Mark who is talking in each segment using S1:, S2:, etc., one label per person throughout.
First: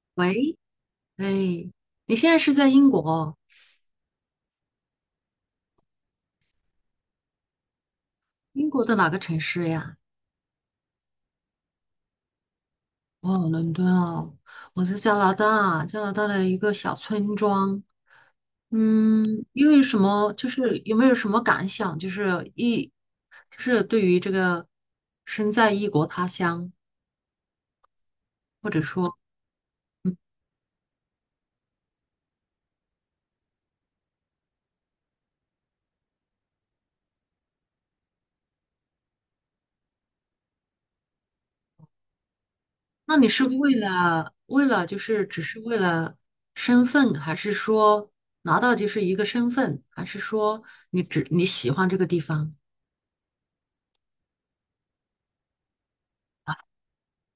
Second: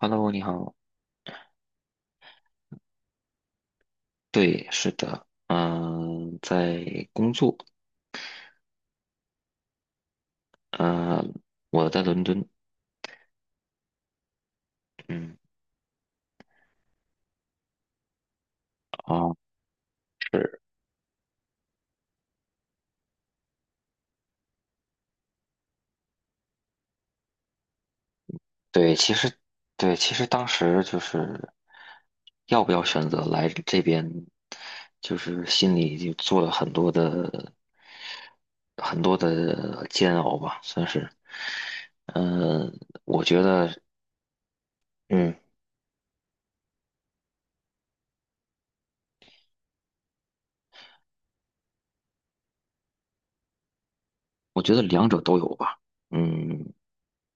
S1: Hello，你
S2: 喂，
S1: 好。
S2: 哎，你现在是在英国？
S1: 对，是的，在工作。
S2: 英国的哪个城市呀？
S1: 嗯，我在伦敦。
S2: 哦，伦敦哦，我在加拿
S1: 嗯，
S2: 大，加拿大的一个小村庄。
S1: 啊，
S2: 嗯，因为什么？就
S1: 是。
S2: 是有没有什么感想？就是异，就是对于这个身在异国他乡，或者
S1: 对，
S2: 说，
S1: 其实，对，其实当时就是要不要选择来这边，就是心里就做了很多的煎熬吧，算是。嗯，
S2: 那
S1: 我
S2: 你
S1: 觉
S2: 是
S1: 得，
S2: 为了就是
S1: 嗯，
S2: 只是为了身份，还是说拿到就是一个身份，还是说你喜欢这个地方？
S1: 我觉得两者都有吧。嗯，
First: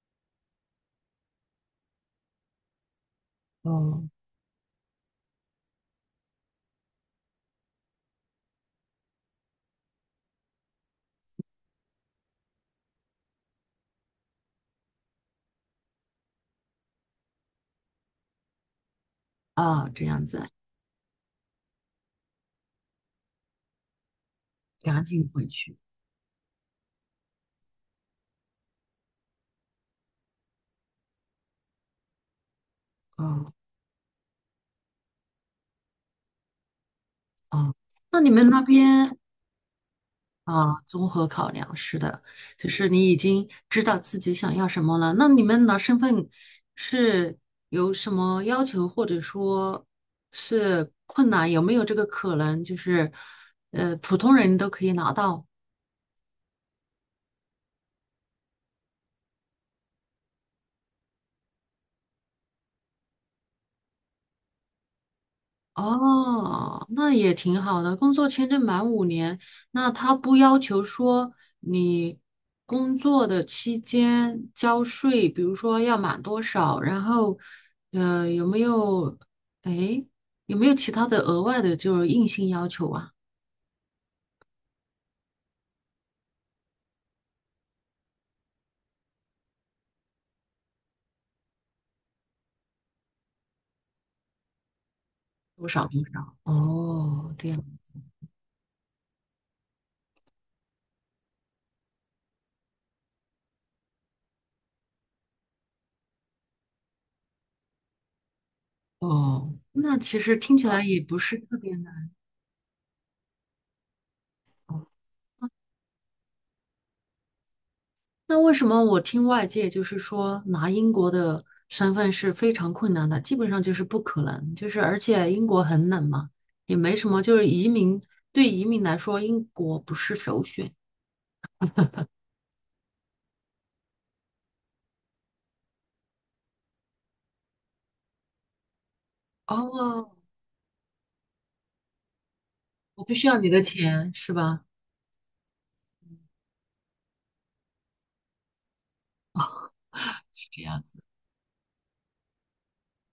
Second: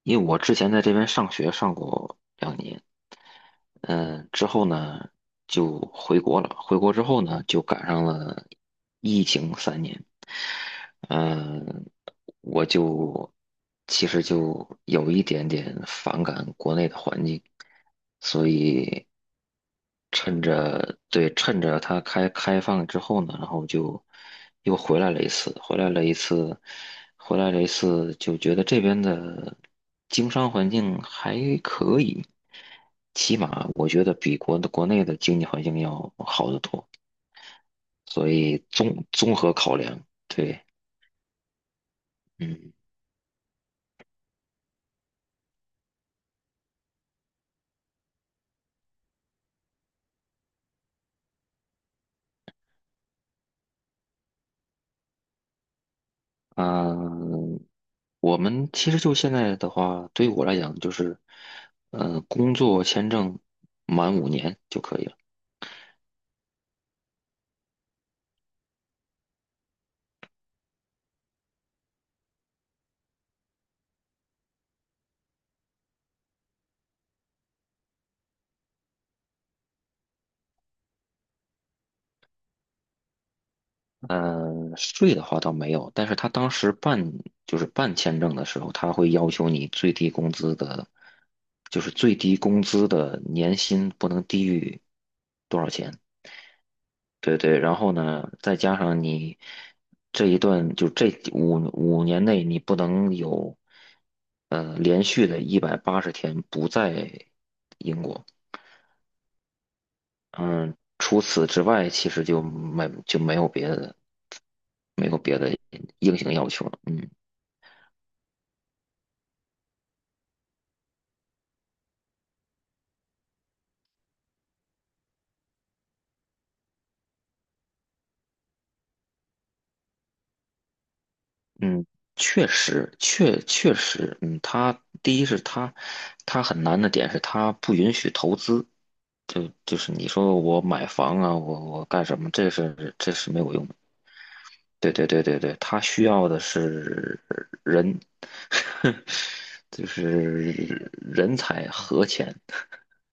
S1: 因为我之前在这边上学上过2年。
S2: 哦。
S1: 嗯，之后呢就回国了。回国之后呢，就赶上了疫情3年。嗯，我就其实就有一点点反感国内的环境，所以
S2: 啊，这样子，
S1: 趁着它开放之后呢，然后就又回
S2: 赶
S1: 来了
S2: 紧
S1: 一
S2: 回
S1: 次，
S2: 去。
S1: 回来了一次，就觉得这边的经商环境还可以，起
S2: 嗯
S1: 码我觉得比国内的经济环境要好得多，
S2: 嗯，那
S1: 所
S2: 你们
S1: 以
S2: 那
S1: 综
S2: 边
S1: 综合考量，对。
S2: 啊，综合考量是的，就
S1: 嗯。
S2: 是你已经知道自己想要什么了。那你们拿身份是有什么要求，或者说是困难？有没有这个可能，就是普通人都可以拿到？
S1: 嗯，我们其实就现在的话，对于我来讲就是，工作签证满五年就可以了。
S2: 哦，那也挺好的。工作签证满5年，那他不要求说你工作的期间交税，比如说要满多少，然后呃有没有诶有没有其他的额外的就是硬性要求啊？
S1: 嗯，税的话倒没有，但是他当时办就是办签证的时候，他会要求你最低工资的，就是最低工资的年薪不能低于多
S2: 多
S1: 少
S2: 少
S1: 钱。
S2: 多少？哦，
S1: 对
S2: 这
S1: 对，
S2: 样
S1: 然后呢，再加上你这一段，就这五年内，你不能有连续的180天不在英国。
S2: 哦，那其实听起
S1: 嗯，
S2: 来也不
S1: 除
S2: 是
S1: 此
S2: 特
S1: 之
S2: 别
S1: 外，其
S2: 难。
S1: 实就没有别的，没有别的硬性要求了。嗯。
S2: 那为什么我听外界就是说拿英国的身份是非常困难的，基本上就是不可能，就是而且英国很冷嘛，也没什么，就是移民对移民来说，英国不是首选。
S1: 嗯，确实，确实，他第一是他很难的点是他不允许投资。就是你
S2: 哦，
S1: 说我买房啊，我干什么？这是
S2: 我
S1: 这
S2: 不需
S1: 是
S2: 要
S1: 没
S2: 你
S1: 有
S2: 的
S1: 用的。
S2: 钱是吧？
S1: 对对对对对，他需要的是人，就
S2: 是这样
S1: 是
S2: 子。
S1: 人才和钱。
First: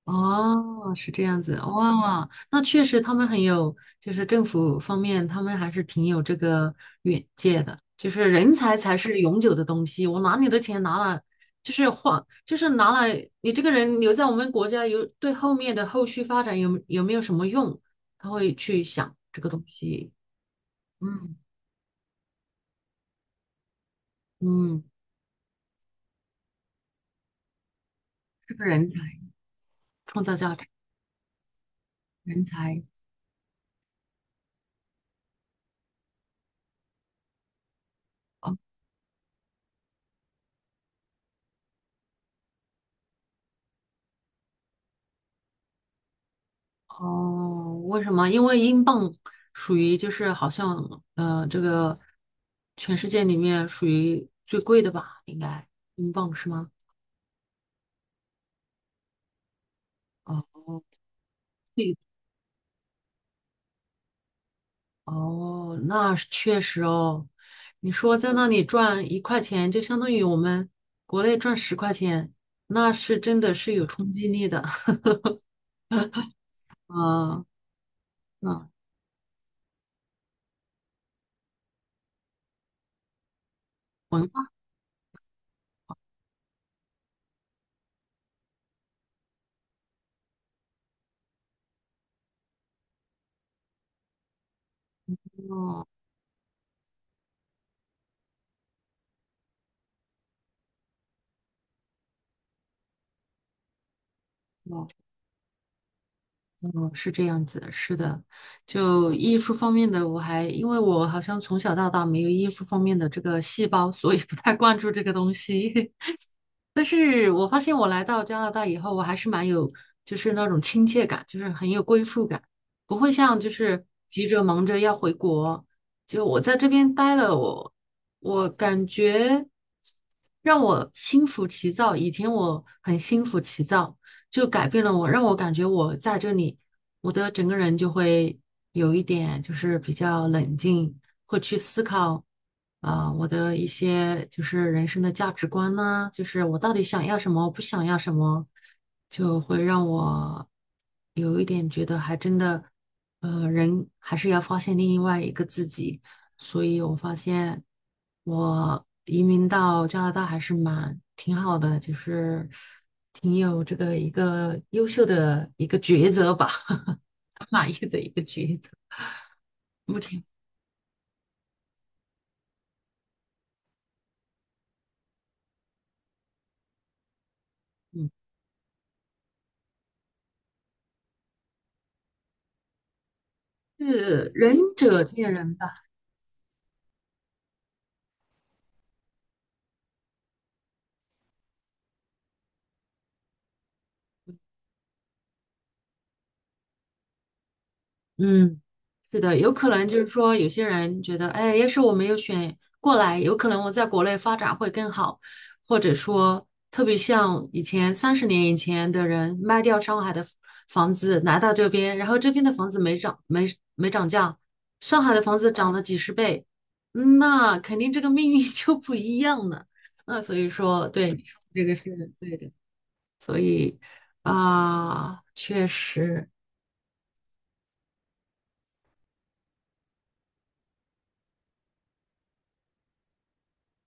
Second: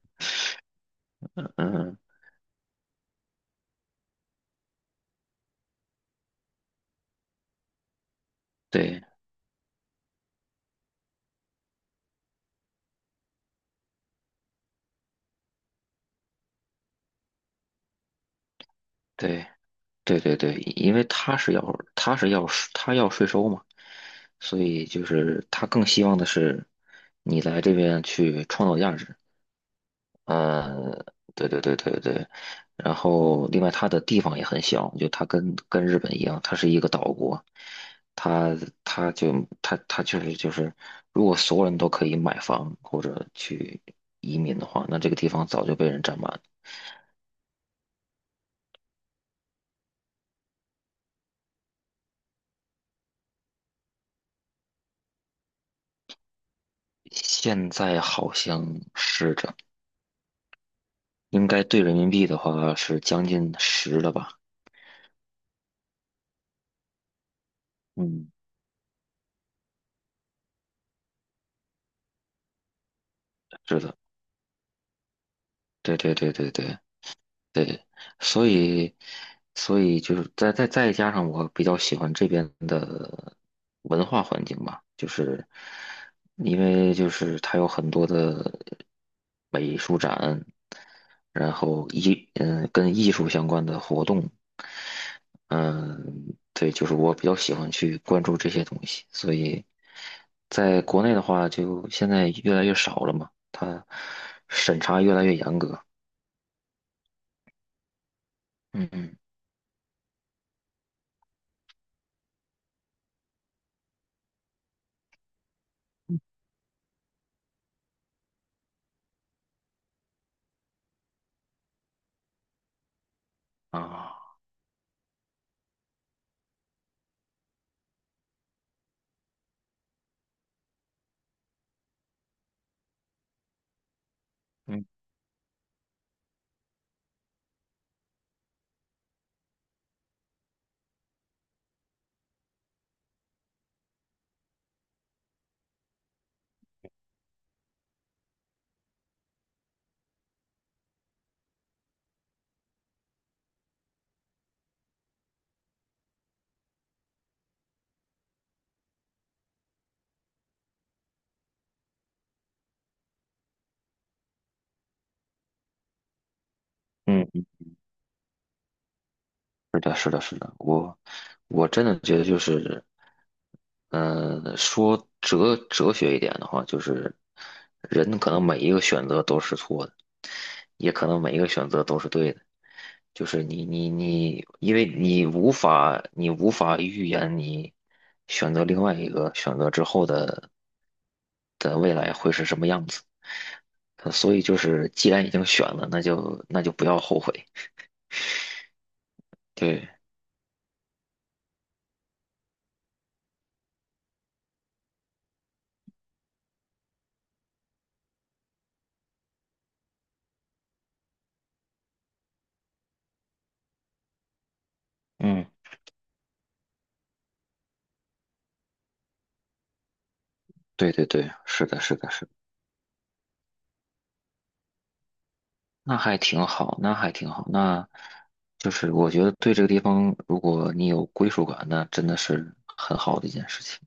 S2: 哦，是这样子，
S1: 嗯，
S2: 哇，那确实他们很有，就是政府方面，他们还是挺有这个远见的，就是人才才
S1: 对
S2: 是永久的东西，我拿你的钱拿了，就是换，就是拿了你这个人留在我们国家有对后面的后续发展有没有什么用？他会去想这
S1: 对
S2: 个东西，
S1: 对对对，因为
S2: 嗯
S1: 他是要他要税收嘛，所
S2: 嗯，
S1: 以就是他更希望的是你来这边去
S2: 是个
S1: 创造
S2: 人
S1: 价
S2: 才，
S1: 值。
S2: 创造价值，
S1: 嗯，对对对对对。
S2: 人才。
S1: 然后另外它的地方也很小，就它跟日本一样，它是一个岛国。它它就它它确实就是，如果所有人都可以买房或者去移民的话，那这个地方早就被人占满了。
S2: 哦，为什么？因为英镑属于就是好像这个全世界里面属于最贵的吧？应该英镑是吗？
S1: 现在好像是的，
S2: 哦，
S1: 应该兑
S2: 对，
S1: 人民币的话是将近十了吧？
S2: 哦，那是确实哦。你说
S1: 嗯，
S2: 在那里赚1块钱，就相当于我们国内赚10块钱，那是真的是
S1: 是
S2: 有
S1: 的，
S2: 冲击力的。
S1: 对对对对对。
S2: 啊，
S1: 对，所
S2: 嗯，
S1: 以。所以就是再加上我比较喜欢这边的文化
S2: 文
S1: 环
S2: 化
S1: 境吧，就是因为就是它有很多的美术展，然后跟艺术相关的活动。
S2: 哦。
S1: 嗯，对，就是我比较喜欢去关注这些东西，所以在国内的话，就现在越来越少了嘛，它审查越来越严格。
S2: 哦，是这样子，是的，
S1: 嗯
S2: 就
S1: 嗯。
S2: 艺术方面的，我还因为我好像从小到大没有艺术方面的这个细胞，所以不太关注这个东西。但是我发现我来到加拿大以后，我还是蛮有就是那种亲切感，就是很有归属感，不会像就是急
S1: 啊。
S2: 着忙着要回国。就我在这边待了，我感觉让我心浮气躁。以前我很心浮气躁，就改变
S1: 嗯
S2: 了我，让我感觉我在这里，我的整个人就会有一点就是比较冷静，会去思考，啊、我的一些就是人生的价值观呐、就是我到底想要什么，我不想要什么，就会让我有一点觉得还真的，人还是要发现另外一个自己。所以我发现我移民到加拿大还是蛮挺好的，就是挺有这个一个优秀的一个抉择吧，
S1: 嗯，
S2: 满意的一个抉择。目前。
S1: 是的，我真的觉得就是，嗯、说哲学一点的话，就是
S2: 嗯。
S1: 人可能每一个选择都是错的，也可能每一个选择都是对的。就是你你
S2: 是
S1: 你，
S2: 仁
S1: 因为
S2: 者见仁吧，
S1: 你无法预言你选择另外一个选择之后的未来会是什么样子。所以就是既然已经选了，那就不要后悔。
S2: 嗯，是的，有可能
S1: 对。
S2: 就是说，有些人觉得，哎，要是我没有选过来，有可能我在国内发展会更好，或者说，特别像以前30年以前的人卖掉上海的房子来到这边，然后这边的房子没涨，没涨价，上海的房
S1: 嗯。
S2: 子涨了几十倍，嗯那肯定这个命运 就不一样了。那所以说，
S1: 对对
S2: 对你
S1: 对，
S2: 说的这
S1: 是
S2: 个
S1: 的，
S2: 是
S1: 是的，是的。
S2: 对的啊，确实。
S1: 那还挺好。那就是我觉得对这个地方，如果你有归属感，那真的是很好的一件事情。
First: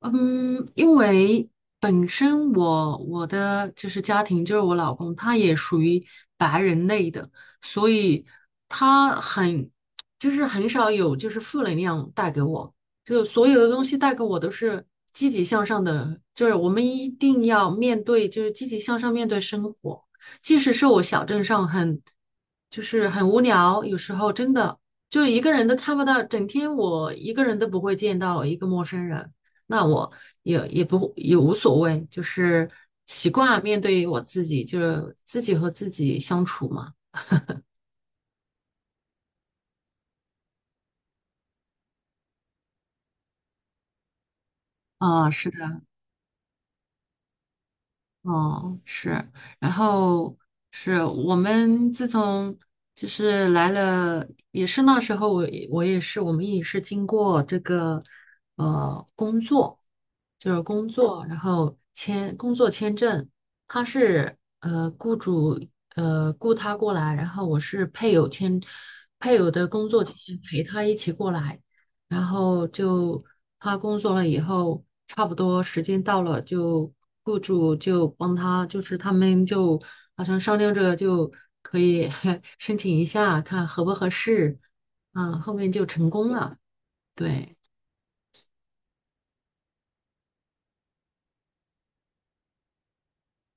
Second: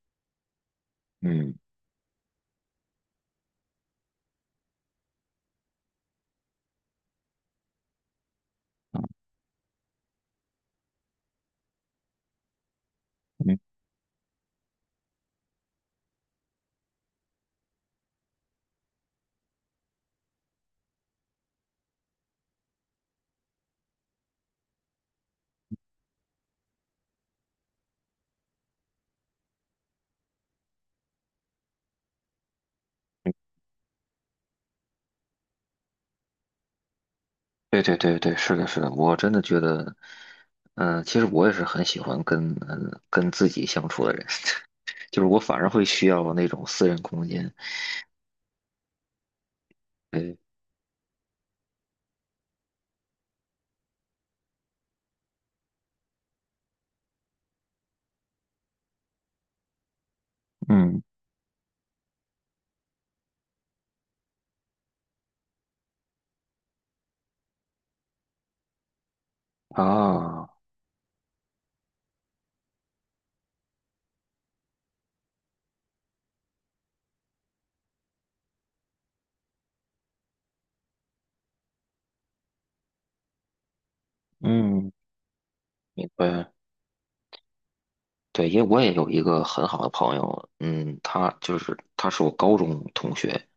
S2: 嗯，因为
S1: 嗯
S2: 本身我的就是家庭，就是我老公，他也属于白人类的，所以他很就是很少有就是负能量带给我，就所
S1: 嗯，
S2: 有的东西带给我都是积极向上的，就是我们一定要面对，就是积极向上面对生活，即使是我小镇上很就是很无聊，有时候真的就一个人都看不到，整天我一个人都不会见到一个陌生人。那我也无所谓，就是习惯面对我自己，就是自己和自己相处嘛。
S1: 对对对对，是的，是的，我真的觉得，嗯、其实我也是很喜欢跟自己相处的人，就是
S2: 啊，
S1: 我
S2: 是
S1: 反而
S2: 的，
S1: 会需要那种私人空间。
S2: 哦，是，然后
S1: 对，
S2: 是我们自从就是来了，也是那时候我也是，我们也是经过这个工作，就是工
S1: 嗯
S2: 作，然后签工作签证，他是雇主雇他过来，然后我是配偶的工作签
S1: 啊，
S2: 陪他一起过来。然后就他工作了以后，差不多时间到了，就雇主就帮他，就是他们就好像商量着就可以 申请一下，看合不合适。
S1: 嗯，
S2: 啊，后面就
S1: 明
S2: 成功
S1: 白。
S2: 了。对，
S1: 对，因为我也有一个很好的朋友。嗯，他是我高中同学。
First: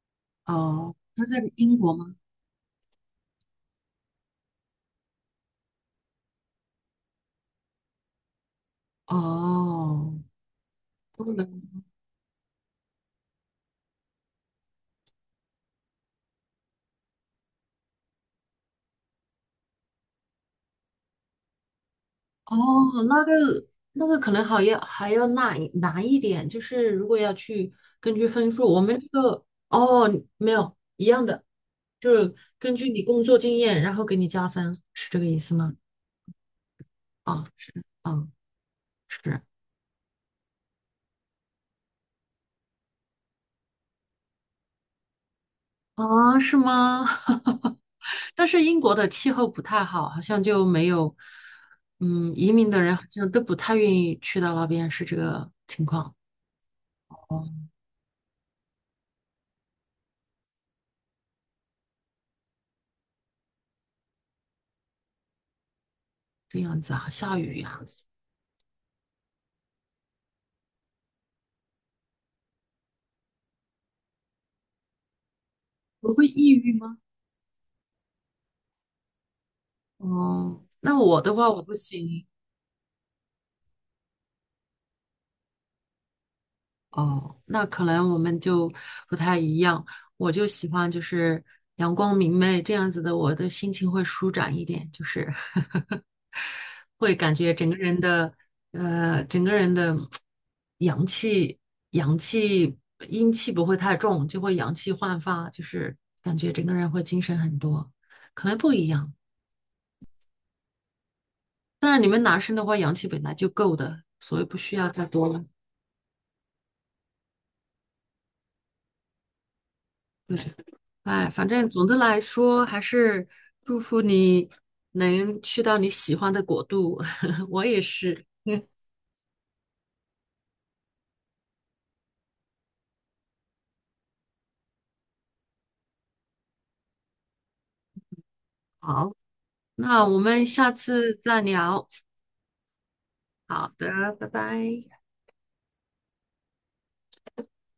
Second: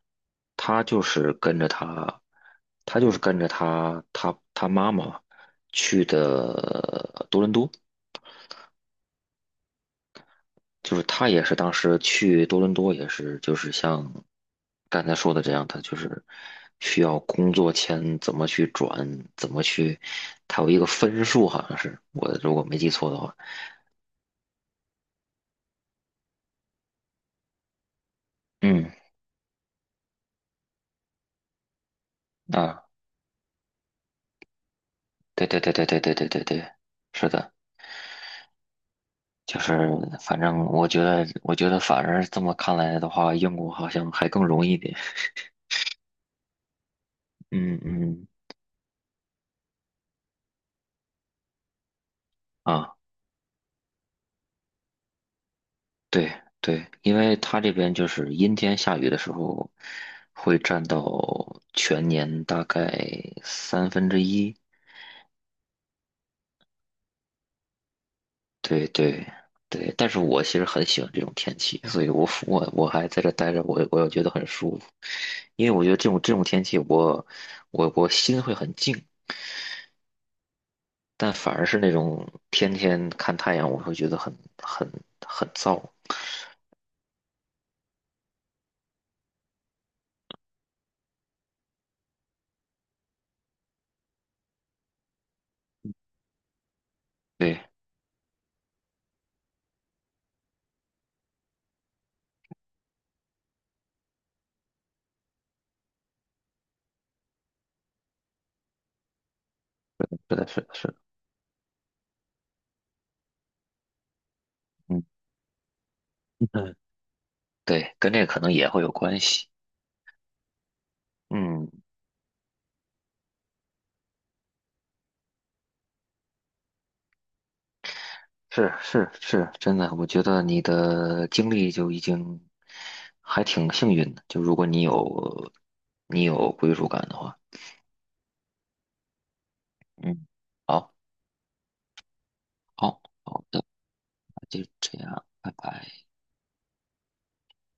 S1: 他
S2: 哦，
S1: 就
S2: 他
S1: 是
S2: 在
S1: 跟着
S2: 英国吗？
S1: 他，他就是跟着他妈妈去的多伦多，
S2: 哦，
S1: 就是他也是
S2: 能。
S1: 当时去多伦多也是就是像刚才说的这样，他就是需要工作签怎么去转，怎么去，他有一个分数好像是如
S2: 哦，
S1: 果没记错的
S2: 那个
S1: 话。
S2: 那个可能好要还要难一点，就是如果要去根据分数，我
S1: 嗯
S2: 们这个哦没有一样的，就是根
S1: 啊，
S2: 据你工作经验，然后给你加分，是这个意
S1: 对
S2: 思
S1: 对
S2: 吗？
S1: 对对对对对对对，是
S2: 啊，
S1: 的。
S2: 是的，嗯，是
S1: 就是反正我觉得反而这么看来的话，英国好像还更容易一点。
S2: 啊，是吗？
S1: 嗯嗯。
S2: 但是英国的气候不太好，好像就没有，移民的人
S1: 啊，
S2: 好像都不太愿意去到那边，是这个情况。
S1: 对对，因为
S2: 哦，
S1: 它这边就是阴天下雨的时候，会占到全年大概三分之一。
S2: 这样子啊，下雨呀、
S1: 对对对，但是我其实很喜欢这种天气，所以我我还在这待着，我也觉得很舒服，因为我觉得
S2: 我会
S1: 这种
S2: 抑
S1: 天
S2: 郁
S1: 气
S2: 吗？
S1: 我，我心会很静，
S2: 哦，那我的
S1: 但
S2: 话
S1: 反
S2: 我
S1: 而
S2: 不
S1: 是那
S2: 行
S1: 种天天看太阳，我会觉得很燥。
S2: 哦，那可能我们就不太一样。我就喜欢就是阳光明媚这样子的，我的心情会舒展一点，就是 会感觉
S1: 对，
S2: 整个人的阳气、阳气、阴气不会太重，就会阳气焕发，就是感觉整个人会精神很多，可能不一样。
S1: 是的，是的，是的。
S2: 但是你们男生的话，阳气本来就够的，所以不需要
S1: 嗯
S2: 再多了。
S1: 嗯，对，跟这个可能也会有关系。
S2: 对。哎，反
S1: 嗯，
S2: 正总的来说，还是祝福你能去到你喜欢的国度。我也是。
S1: 是是是，真的，我觉得你的经历就已经还挺幸运的，就如果你有归属感的话。
S2: 好，那我
S1: 嗯，
S2: 们下
S1: 好，
S2: 次再聊。
S1: 好，好的，
S2: 好的，拜
S1: 就这
S2: 拜。
S1: 样，拜拜。